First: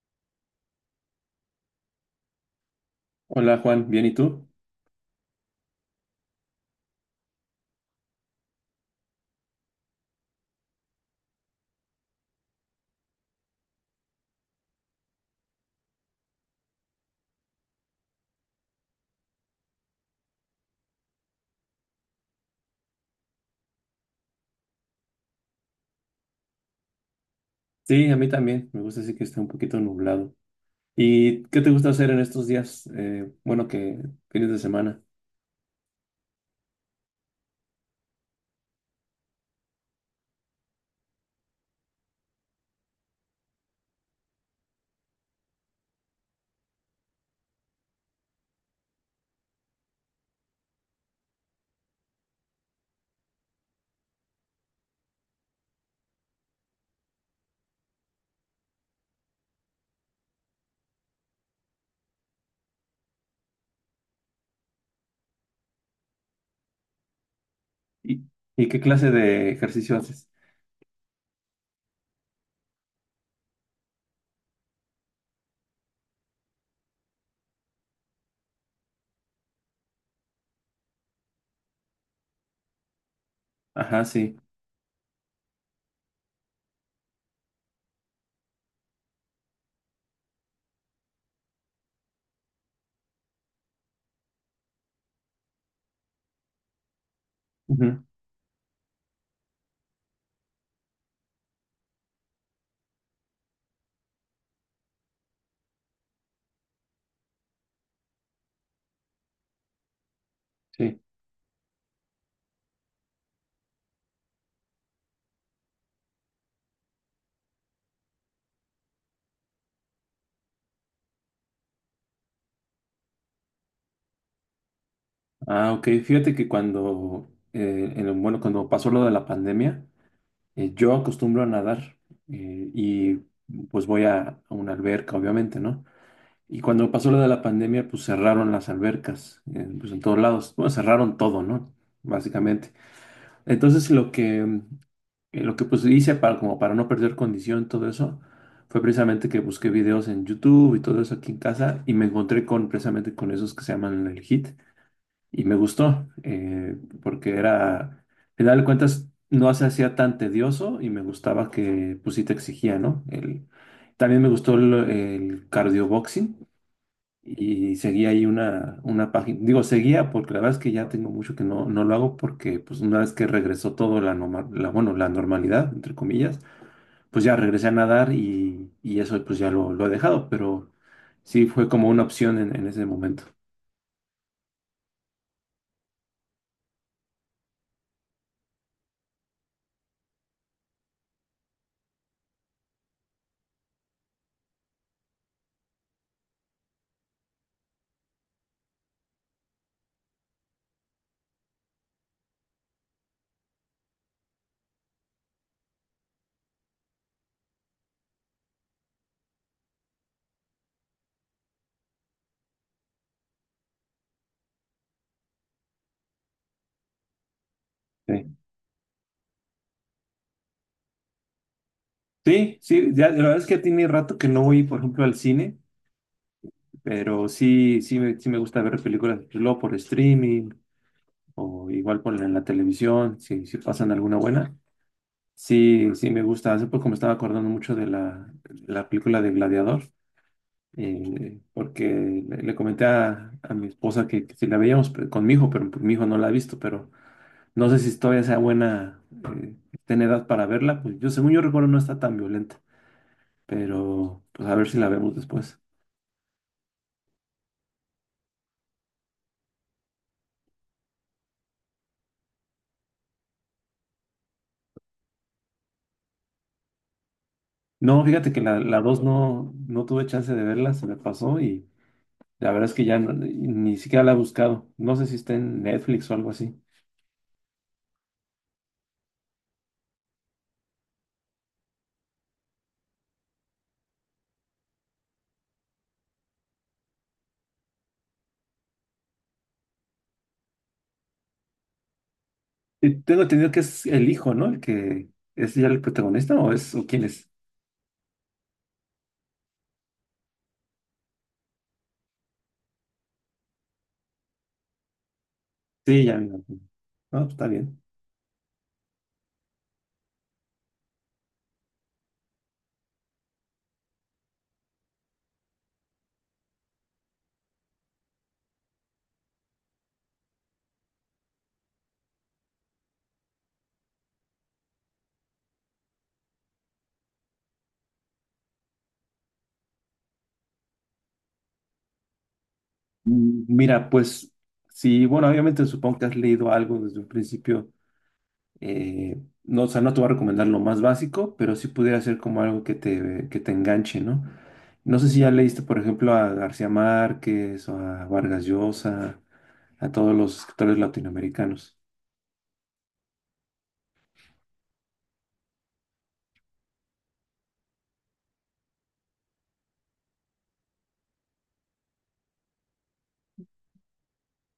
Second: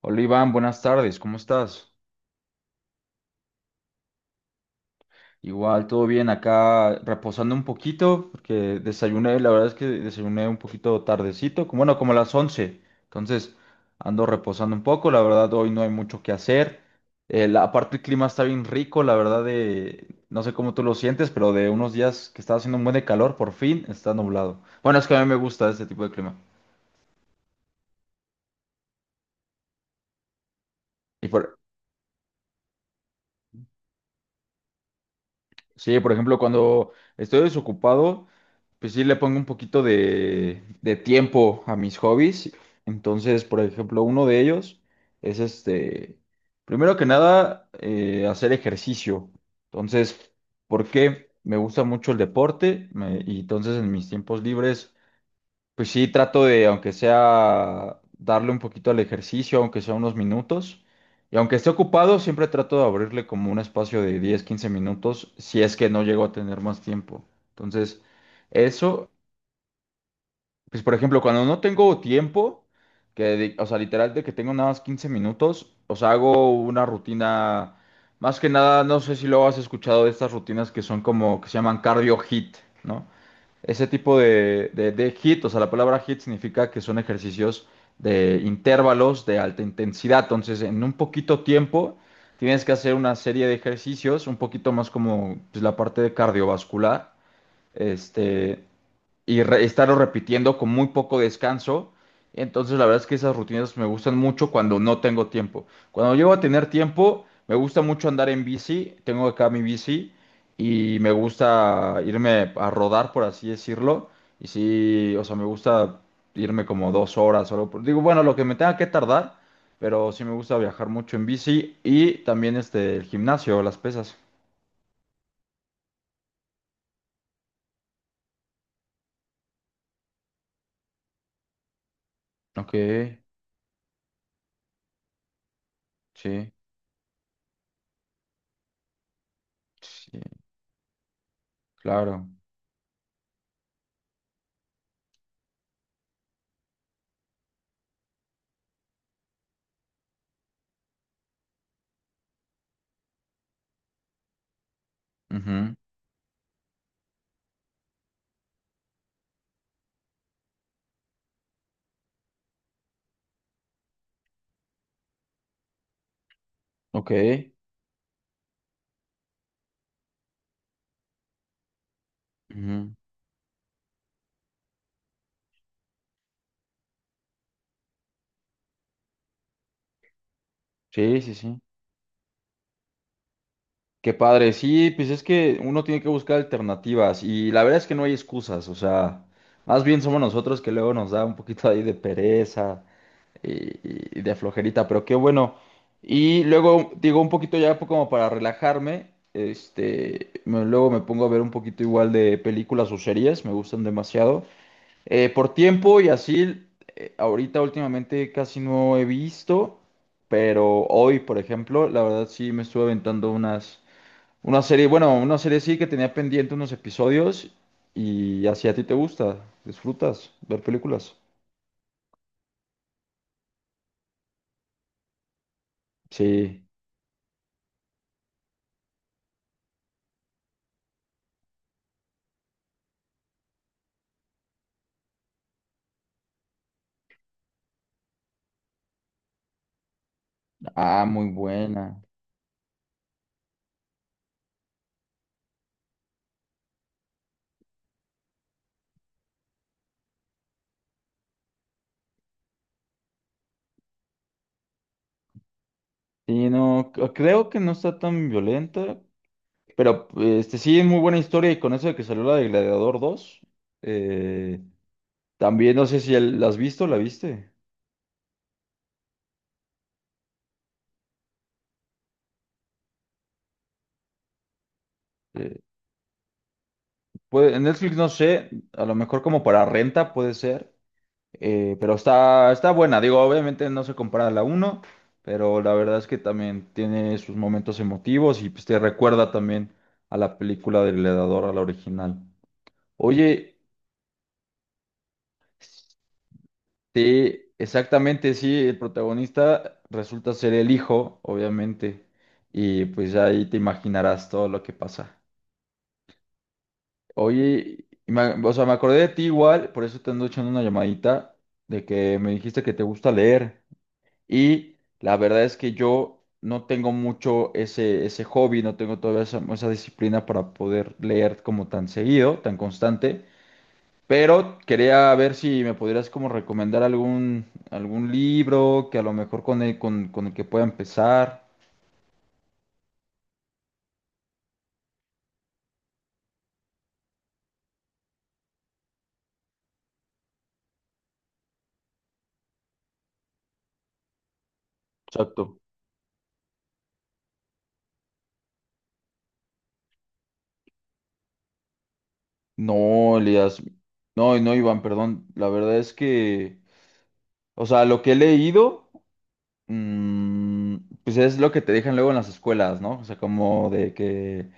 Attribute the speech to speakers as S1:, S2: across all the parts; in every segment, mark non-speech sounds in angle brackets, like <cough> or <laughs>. S1: Hola Iván, buenas tardes, ¿cómo estás?
S2: Hola Juan, ¿bien y tú?
S1: Igual, todo bien, acá reposando un poquito, porque desayuné, la verdad es que desayuné un poquito tardecito, como, bueno, como a las 11. Entonces ando reposando un poco, la verdad hoy no hay mucho que hacer. Aparte el clima está bien rico, la verdad no sé cómo tú lo sientes, pero de unos días que estaba haciendo un buen de calor, por fin está nublado. Bueno, es que a mí me gusta este tipo de clima.
S2: Sí, a mí también. Me gusta así que esté un poquito nublado.
S1: Y
S2: ¿Y
S1: por,
S2: qué te gusta hacer en estos días? Bueno, que fines de semana.
S1: Sí, por ejemplo, cuando estoy desocupado, pues sí le pongo un poquito de tiempo a mis hobbies. Entonces, por ejemplo, uno de ellos es este, primero que nada, hacer ejercicio. Entonces, ¿por qué? Me gusta mucho el deporte y entonces en mis tiempos libres pues sí, trato de, aunque sea, darle un poquito al ejercicio, aunque sea unos minutos. Y aunque esté ocupado, siempre trato de abrirle como un espacio de 10, 15 minutos, si es que no llego a tener más tiempo. Entonces,
S2: ¿Y, y qué
S1: eso,
S2: clase de ejercicio haces?
S1: pues por ejemplo, cuando no tengo tiempo, o sea, literal de que tengo nada más 15 minutos, o sea, hago una rutina, más que nada, no sé si lo has escuchado de estas rutinas que son como, que se llaman cardio hit, ¿no? Ese
S2: Ajá,
S1: tipo
S2: sí.
S1: de, de hit, o sea, la palabra hit significa que son ejercicios de intervalos de alta intensidad. Entonces, en un poquito tiempo tienes que hacer una serie de ejercicios, un poquito más como pues, la parte de cardiovascular,
S2: Ujú,
S1: este, estarlo repitiendo con muy poco descanso. Entonces, la verdad es que esas rutinas me gustan mucho cuando no tengo tiempo. Cuando llego a tener tiempo, me gusta mucho andar en bici. Tengo acá mi bici y
S2: sí.
S1: me gusta irme a rodar, por así decirlo. Y sí, o sea, me gusta irme como 2 horas o algo. Digo, bueno, lo que me tenga que tardar, pero sí me gusta viajar mucho en bici y también este, el gimnasio, las pesas.
S2: Ah, ok. Fíjate que cuando, en bueno, cuando pasó lo de la pandemia, yo acostumbro a nadar
S1: Ok,
S2: y pues voy a una alberca, obviamente, ¿no?
S1: sí,
S2: Y cuando pasó lo de la pandemia, pues cerraron las albercas, pues en todos
S1: sí,
S2: lados. Bueno, cerraron todo, ¿no?
S1: claro.
S2: Básicamente. Entonces lo que pues hice para, como para no perder condición, y todo eso, fue precisamente que busqué videos en YouTube y todo eso aquí en casa y me encontré con precisamente con esos que se llaman el HIIT y me
S1: Ujú.
S2: gustó porque era, al final de cuentas, no se hacía tan tedioso y me gustaba que pues sí te exigía, ¿no? El, también me gustó el cardio boxing
S1: Ok.
S2: y seguía ahí una página, digo, seguía porque la verdad es que ya tengo mucho que no, no lo hago porque pues
S1: Ujú.
S2: una vez que regresó todo bueno, la normalidad, entre comillas, pues ya regresé a nadar y eso pues ya lo he dejado, pero
S1: Sí, sí,
S2: sí
S1: sí.
S2: fue como una opción en ese momento.
S1: Qué padre. Sí, pues es que uno tiene que buscar alternativas y la verdad es que no hay excusas. O sea, más bien somos nosotros que luego nos da un poquito ahí de pereza y de flojerita, pero qué bueno. Y luego, digo, un poquito ya como para relajarme, luego me pongo a ver un poquito igual de películas o series, me gustan demasiado. Por tiempo y así, ahorita últimamente casi no he visto, pero hoy, por ejemplo, la verdad sí me estuve aventando una serie, bueno, una serie sí que tenía pendiente unos episodios
S2: Sí,
S1: y así a ti te gusta, disfrutas ver películas.
S2: sí, sí, ya, la verdad es que tiene rato que no voy, por ejemplo, al cine,
S1: Sí,
S2: pero sí, sí me gusta ver películas luego por streaming o igual por en la televisión, si, si pasan alguna buena. Sí, sí, me gusta. Hace poco me estaba acordando mucho de la película de Gladiador,
S1: ah, muy buena.
S2: porque le comenté a mi esposa que si la veíamos con mi hijo, pero mi hijo no la ha visto, pero no sé si todavía sea buena, esté en edad para verla. Pues yo, según yo recuerdo, no está tan violenta, pero pues a ver si la vemos después.
S1: Sí, no, creo que no está tan violenta, pero este sí es muy buena historia y con eso de que salió la de Gladiador dos, eh, también no sé si la has visto, ¿la viste?
S2: No, fíjate que la 2 no, no tuve chance de verla, se me pasó y la verdad es que ya ni siquiera la he buscado. No sé si está en Netflix o algo así.
S1: En Netflix no sé, a lo mejor como para renta puede ser, pero está, está buena. Digo, obviamente no se compara a la uno, pero la verdad es que también tiene sus momentos emotivos y pues te recuerda también a la película del Gladiador, a la original.
S2: Y tengo entendido
S1: Oye,
S2: que es el hijo, ¿no? El que es ya el protagonista o es o quién es.
S1: sí, exactamente, sí, el protagonista resulta ser el hijo, obviamente, y pues ahí te imaginarás todo lo que pasa.
S2: Sí, ya me imagino. No, está bien.
S1: Oye, o sea, me acordé de ti igual, por eso te ando echando una llamadita de que me dijiste que te gusta leer. Y la verdad es que yo no tengo mucho ese, ese hobby, no tengo todavía esa, esa disciplina para poder leer como tan seguido, tan constante. Pero quería ver si me pudieras como recomendar algún, algún libro que a lo mejor con el, con el que pueda empezar.
S2: Mira, pues sí, bueno, obviamente supongo que has leído algo desde un principio. No, o sea, no te voy a recomendar lo más básico, pero sí pudiera ser como algo que te enganche, ¿no? No sé si ya
S1: Exacto.
S2: leíste, por ejemplo, a García Márquez o a Vargas Llosa, a todos los escritores latinoamericanos.
S1: No, Elías. No, no, Iván, perdón. La verdad es que... O sea, lo que he leído, mm, pues es lo que te dejan luego en las escuelas, ¿no? O sea, como de que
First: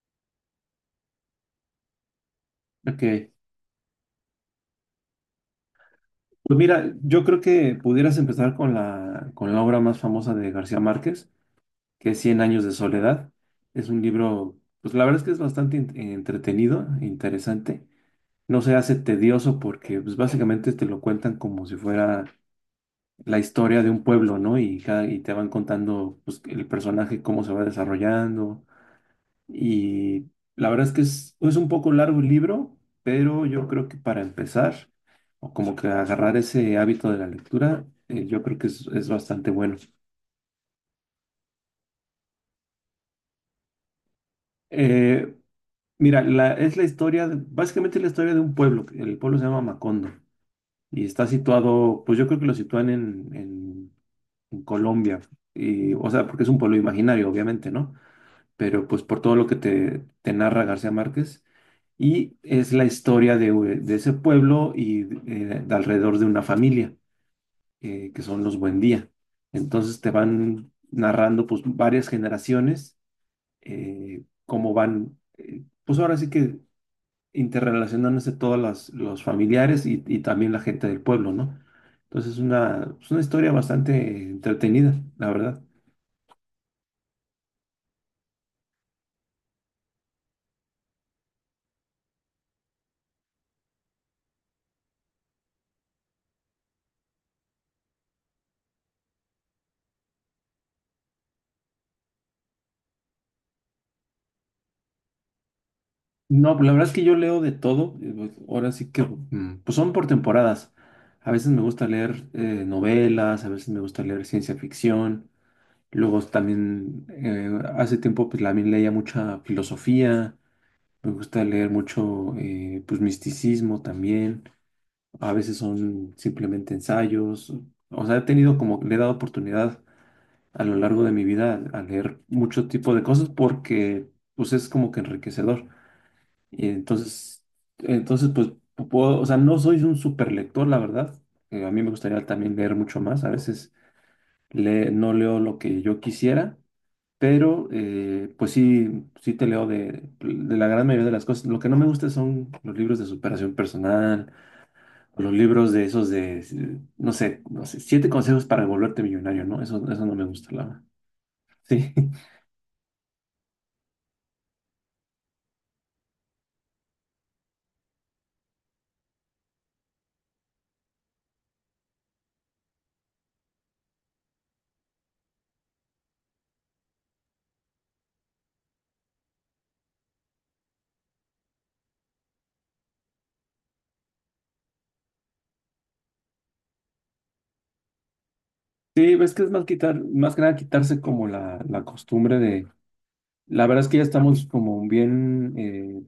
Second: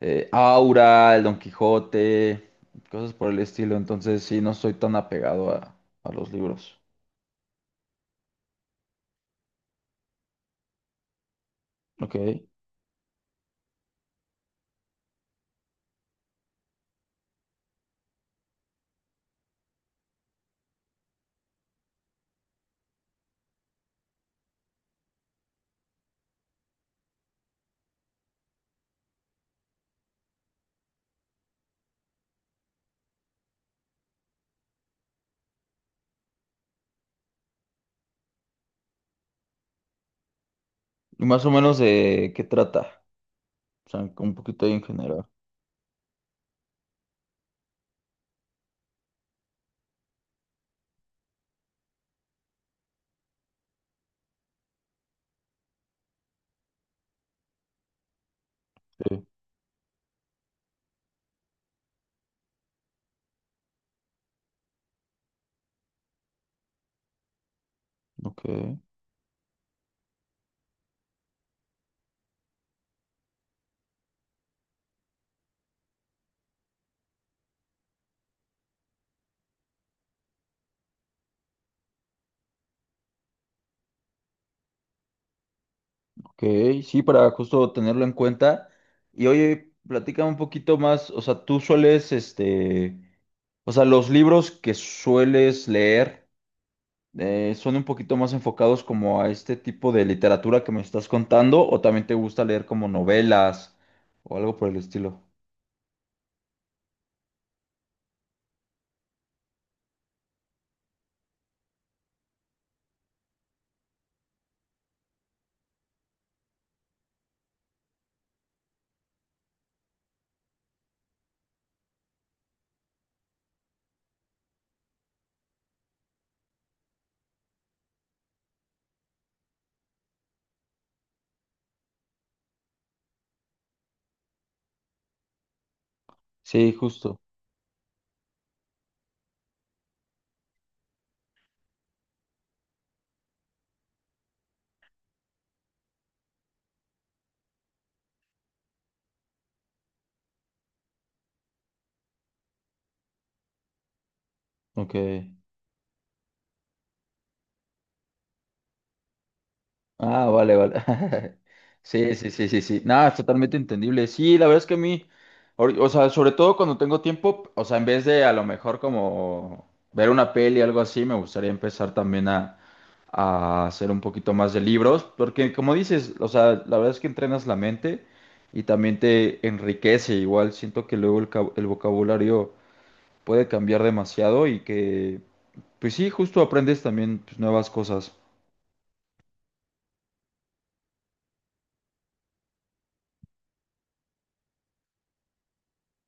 S1: Aura, el Don Quijote,
S2: Ok.
S1: cosas por el estilo. Entonces, sí, no soy tan apegado a los
S2: Pues
S1: libros.
S2: mira, yo creo que pudieras empezar con la obra más famosa de García Márquez, que
S1: Ok.
S2: es Cien
S1: ¿Y
S2: años de soledad. Es un libro, pues la verdad es que es bastante entretenido, interesante. No se hace tedioso porque pues básicamente te lo cuentan como si fuera la historia de un pueblo, ¿no? Y, cada, y te van contando pues, el personaje, cómo se va desarrollando, y la verdad es que es un poco largo el libro, pero yo creo que para empezar, o como que agarrar ese hábito de la lectura, yo creo que es bastante bueno.
S1: más o menos de qué trata? O sea, un poquito ahí en general.
S2: Eh, Mira, la, es la historia, básicamente es la historia de un pueblo, que el pueblo se llama Macondo, y está situado, pues yo creo que lo sitúan en Colombia, y, o sea, porque es un pueblo imaginario, obviamente, ¿no? Pero pues por
S1: Sí.
S2: todo lo que te narra García Márquez. Y es la historia de, de ese pueblo y de alrededor de una familia, que
S1: Ok.
S2: son los Buendía. Entonces te van narrando pues varias generaciones, cómo van, pues ahora sí que interrelacionándose todas las, los familiares y también la gente del pueblo, ¿no? Entonces es una historia bastante entretenida, la verdad.
S1: Ok, sí, para justo tenerlo en cuenta. Y oye, platica un poquito más, o sea, tú sueles, o sea, los libros que sueles leer. ¿Son un poquito más enfocados como a este tipo de literatura que me estás contando o también te gusta leer como novelas o algo por el estilo?
S2: No, pues, la verdad es que yo leo de todo. Pues, ahora sí que, pues son por temporadas. A veces me gusta leer novelas, a veces me gusta leer ciencia ficción. Luego también, hace tiempo, pues también leía mucha filosofía. Me gusta leer mucho, pues misticismo también. A veces son simplemente ensayos. O sea, he tenido como, le he dado oportunidad a lo largo de mi vida a leer mucho tipo de cosas porque, pues es como que enriquecedor. Y
S1: Sí, justo.
S2: entonces, pues puedo, o sea, no soy un super lector, la verdad. A mí me gustaría también leer mucho más. A veces no leo lo que yo quisiera, pero pues sí, sí te leo de la gran mayoría de las cosas. Lo que no me gusta son los libros de superación personal,
S1: Ok.
S2: o los libros de esos de, no sé, no sé, siete consejos para volverte millonario, ¿no? Eso no me
S1: Ah,
S2: gusta,
S1: vale,
S2: la verdad.
S1: vale. <laughs>
S2: Sí,
S1: Sí, sí, sí, sí, sí. Nada, es totalmente entendible. Sí, la verdad es que a mí, o sea, sobre todo cuando tengo tiempo, o sea, en vez de a lo mejor como ver una peli o algo así, me gustaría empezar también a hacer un poquito más de libros, porque como dices, o sea, la verdad es que entrenas la mente y también te enriquece. Igual siento que luego el vocabulario puede cambiar demasiado y que, pues sí, justo aprendes también pues, nuevas cosas.
S2: <laughs> sí, ves que es más quitar, más que nada quitarse como la costumbre de. La verdad es que ya estamos como bien,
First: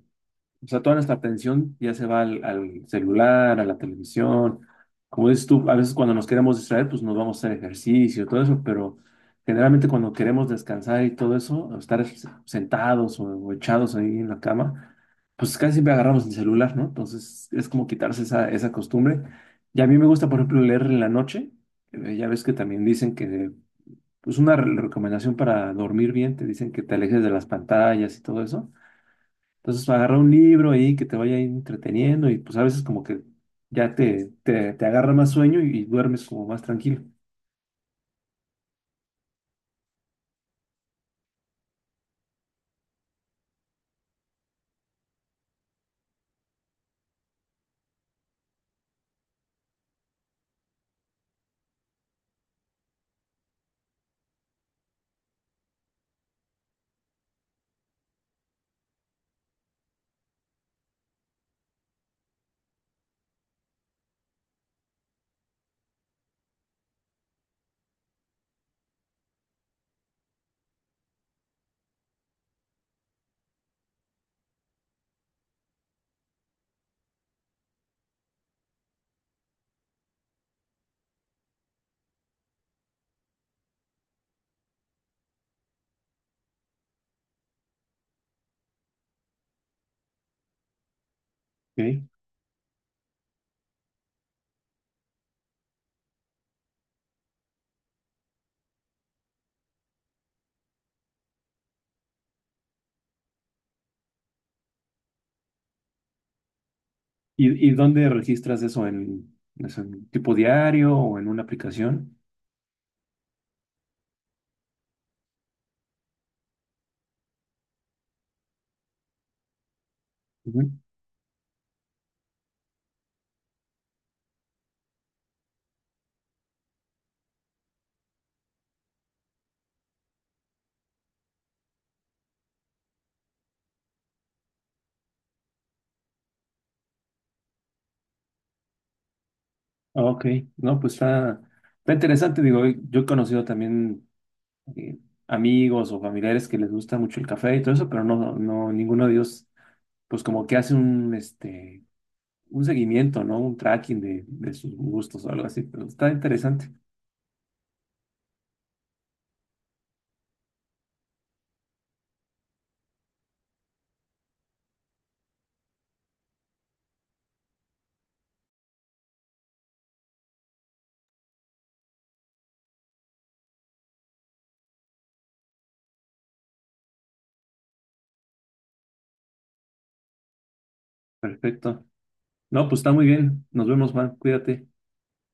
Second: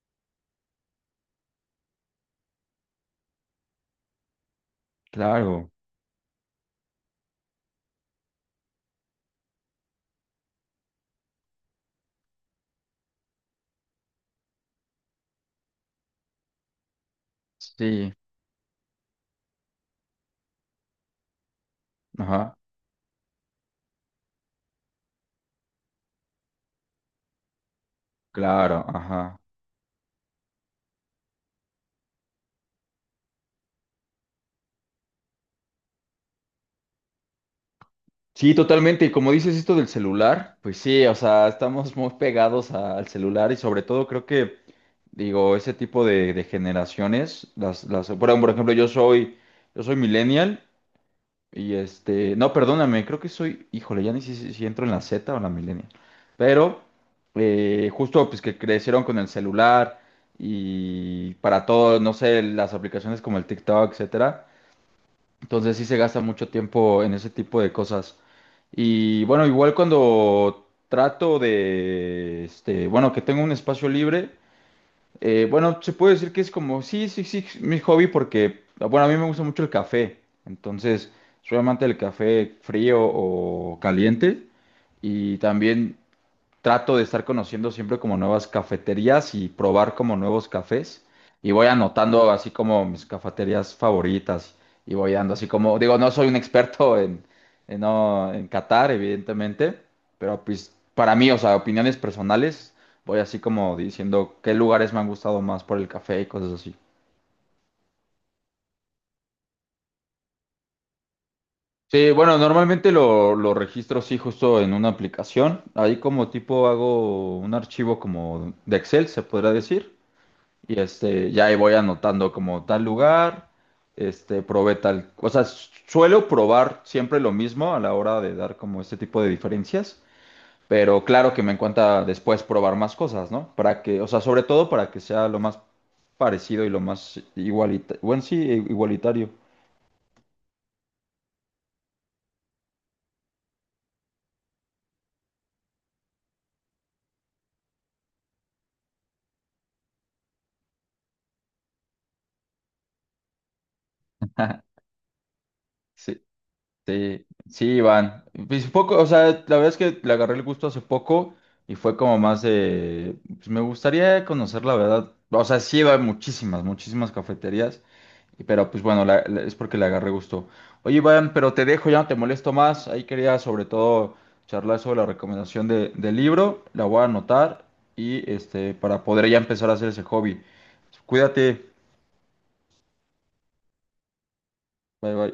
S2: o sea, toda nuestra atención ya se va al, al celular, a la televisión. Como dices tú,
S1: Claro,
S2: a veces cuando nos queremos distraer, pues nos vamos a hacer ejercicio, todo eso, pero generalmente cuando queremos descansar y todo eso, o estar sentados o echados ahí en la cama, pues casi siempre agarramos el celular, ¿no? Entonces es como
S1: sí,
S2: quitarse esa, esa costumbre. Y a mí me gusta, por ejemplo, leer en la noche. Ya ves que
S1: ajá.
S2: también dicen que pues una recomendación para dormir bien, te dicen que te alejes de las pantallas y todo eso.
S1: Claro, ajá.
S2: Entonces agarra un libro ahí que te vaya ahí entreteniendo y pues a veces como que ya te agarra más sueño y duermes como más tranquilo.
S1: Sí, totalmente. Y como dices esto del celular, pues sí, o sea, estamos muy pegados al celular y sobre todo creo que, digo, ese tipo de generaciones, bueno, por ejemplo, yo soy millennial y este, no, perdóname, creo que soy, híjole, ya ni sé si entro en la Z o en la millennial, pero justo pues que crecieron con el celular y para todo, no sé, las aplicaciones como el TikTok, etcétera. Entonces sí se gasta mucho tiempo en ese tipo de cosas. Y bueno, igual cuando trato de, bueno, que tengo un espacio libre, bueno, se puede decir que es como, sí, sí, sí, mi hobby porque, bueno, a mí me gusta mucho el café. Entonces, soy amante del café frío o caliente. Y también trato de estar conociendo siempre como nuevas cafeterías y probar como nuevos cafés. Y voy
S2: ¿Ok?
S1: anotando así como mis cafeterías favoritas y voy dando así como, digo, no soy un experto <laughs> en, no, en Qatar, evidentemente, pero pues para mí, o sea, opiniones personales, voy así como diciendo qué lugares me han gustado más por el café y cosas así.
S2: Y dónde registras eso? ¿En, es en tipo diario o en una
S1: Sí,
S2: aplicación?
S1: bueno, normalmente lo registro sí justo en una aplicación. Ahí como tipo hago un archivo como de Excel, se podrá decir. Y
S2: Ujú.
S1: este, ya ahí voy anotando como tal lugar, este, probé tal, o sea, suelo probar siempre lo mismo a la hora de dar como este tipo de diferencias, pero claro que me encanta después probar más cosas, ¿no? Para que, o sea, sobre todo para que sea lo más parecido y lo más igualitario, bueno, sí, igualitario.
S2: Ok, no, pues está, está interesante. Digo, yo he conocido también eh, amigos o familiares que les gusta mucho el café y todo eso, pero no, no, ninguno de ellos, pues como que hace un, este, un seguimiento, ¿no? Un tracking de sus
S1: <laughs>
S2: gustos o algo así, pero está
S1: Sí.
S2: interesante.
S1: Sí, sí, Iván. Pues poco, o sea, la verdad es que le agarré el gusto hace poco y fue como más de, pues me gustaría conocer la verdad. O sea, sí iba a muchísimas, muchísimas cafeterías, pero pues bueno, es porque le agarré gusto. Oye, Iván, pero te dejo, ya no te molesto más. Ahí quería sobre todo charlar sobre la recomendación del libro, la voy a anotar y este, para poder ya empezar a hacer ese hobby. Cuídate,
S2: Perfecto. No, pues está muy bien. Nos vemos, Juan. Cuídate.
S1: bye bye.